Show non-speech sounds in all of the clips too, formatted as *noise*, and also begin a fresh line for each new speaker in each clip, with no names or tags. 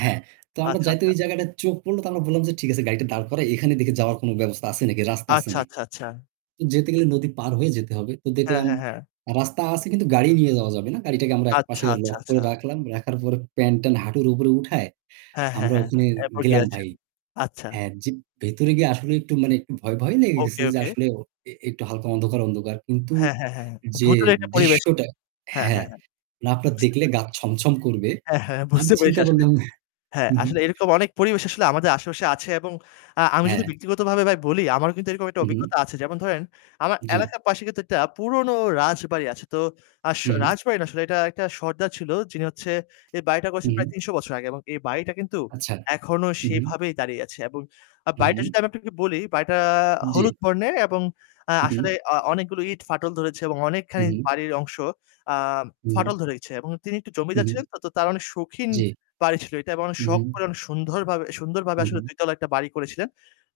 হ্যাঁ। তো আমরা
আচ্ছা,
যাইতে
আচ্ছা।
ওই জায়গাটা চোখ পড়লো। তো আমরা বললাম যে ঠিক আছে গাড়িটা দাঁড় করাই, এখানে দেখে যাওয়ার কোন ব্যবস্থা আছে নাকি, রাস্তা আছে
আচ্ছা,
নাকি?
আচ্ছা, আচ্ছা।
তো যেতে গেলে নদী পার হয়ে যেতে হবে। তো
হ্যাঁ,
দেখলাম
হ্যাঁ, হ্যাঁ।
রাস্তা আছে কিন্তু গাড়ি নিয়ে যাওয়া যাবে না। গাড়িটাকে আমরা
আচ্ছা,
একপাশে
আচ্ছা,
লক করে
আচ্ছা।
রাখলাম। রাখার পরে প্যান্ট-ট্যান্ট হাঁটুর উপরে উঠায়
হ্যাঁ, হ্যাঁ,
আমরা
হ্যাঁ।
ওখানে
এরপর কি
গেলাম
আছে?
ভাই।
আচ্ছা।
হ্যাঁ, যে ভেতরে গিয়ে আসলে একটু মানে একটু ভয়, ভয়, লেগে গেছে
ওকে,
যে
ওকে।
আসলে ও এ একটু হালকা অন্ধকার, অন্ধকার। কিন্তু
হ্যাঁ, হ্যাঁ, হ্যাঁ।
যে
ভূতুড়ে একটা পরিবেশ।
দৃশ্যটা
হ্যাঁ,
হ্যাঁ,
হ্যাঁ, হ্যাঁ।
না আপনার
বুঝতে
দেখলে গা
পেরেছি।
ছমছম করবে।
হ্যাঁ, হ্যাঁ,
আমি
বুঝতে পেরেছি
চিন্তা
আসলে
করলাম
হ্যাঁ,
হু, হু।
আসলে এরকম অনেক পরিবেশ আসলে আমাদের আশেপাশে আছে এবং আ আমি যদি
হ্যাঁ।
ব্যক্তিগতভাবে ভাই বলি, আমারও কিন্তু এরকম একটা
উ-হুম।
অভিজ্ঞতা আছে। যেমন ধরেন আমার
জি।
এলাকার পাশে কিন্তু একটা পুরনো রাজবাড়ি আছে। তো আস
হুম
রাজবাড়ি না আসলে এটা একটা সর্দার ছিল যিনি হচ্ছে এই বাড়িটা করেছেন প্রায়
হুম।
৩০০ বছর আগে এবং এই বাড়িটা কিন্তু
আচ্ছা।
এখনো
উ-হুম।
সেইভাবেই দাঁড়িয়ে আছে। এবং
হু,
বাড়িটা
হু।
যদি আমি আপনাকে বলি, বাড়িটা
জি।
হলুদ বর্ণের এবং আ
হু,
আসলে
হু।
অ অনেকগুলো ইট ফাটল ধরেছে এবং
হু,
অনেকখানি
হু।
বাড়ির অংশ আ
হু, হু।
ফাটল ধরেছে এবং তিনি একটু
হু,
জমিদার
হু।
ছিলেন তো তার অনেক সৌখীন
জি।
বাড়ি ছিল এটা এবং
হু,
সখ
হু।
করে অনেক সুনধর সুন্দরভাবে
হু,
আসলে
হু।
২ তলা একটা বাড়ি করেছিলেন।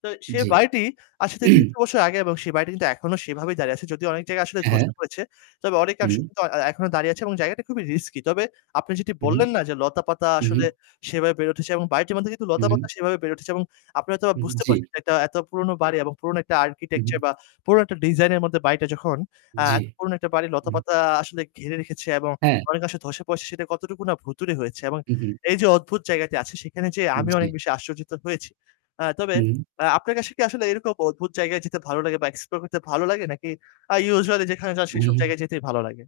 তো সেই
জি।
বাড়িটি আসলে ৩০০
*clears throat*
বছর আগে এবং সেই বাড়িটি কিন্তু এখনো সেইভাবেই দাঁড়িয়ে আছে। যদিও অনেক জায়গা আসলে
হ্যাঁ।
ধসে পড়েছে। তবে অনেক অংশ
হু।
কিন্তু এ্যা এ্যা এখনো দাঁড়িয়ে আছে এবং জায়গাটা খুবই risky। তবে আপনি যেটি
হু, হু।
বললেন না যে লতাপাতা
হু,
আসলে
হু।
সেভাবে বের হচ্ছে এবং বাড়িটির মধ্যে কিন্তু
হু,
লতাপাতা
হু।
সেভাবে বের উঠেছে। এবং আপনারা হয়তোবা বুঝতে
উ-জি।
পারছেন যে এটা এত পুরনো বাড়ি এবং পুরনো একটা
হুম।
architecture বা পুরনো একটা designer এর মধ্যে বাড়িটা যখন, আ
জি।
এত পুরনো একটা বাড়ি
উম।
লতাপাতা আসলে ঘিরে রেখেছে এবং
হ্যাঁ।
অনেক অংশ ধসে পড়সে সেটা কতটুকু না ভূতুড়ে হয়েছে। এবং
উ-হু।
এই যে অদ্ভুত জায়গাটি আছে সেখানে যেয়ে আমিও
জি।
অনেক বেশি আশ্চর্যজিত হয়েছি। আ তবে
হু।
আ আপনার কাছে কি আসলে এরকম অদ্ভুত জায়গায় যেতে ভালো লাগে বা explore করতে ভালো লাগে নাকি আ usually যেখানে যান সেসব
হু।
জায়গায় যেতেই ভালো লাগে?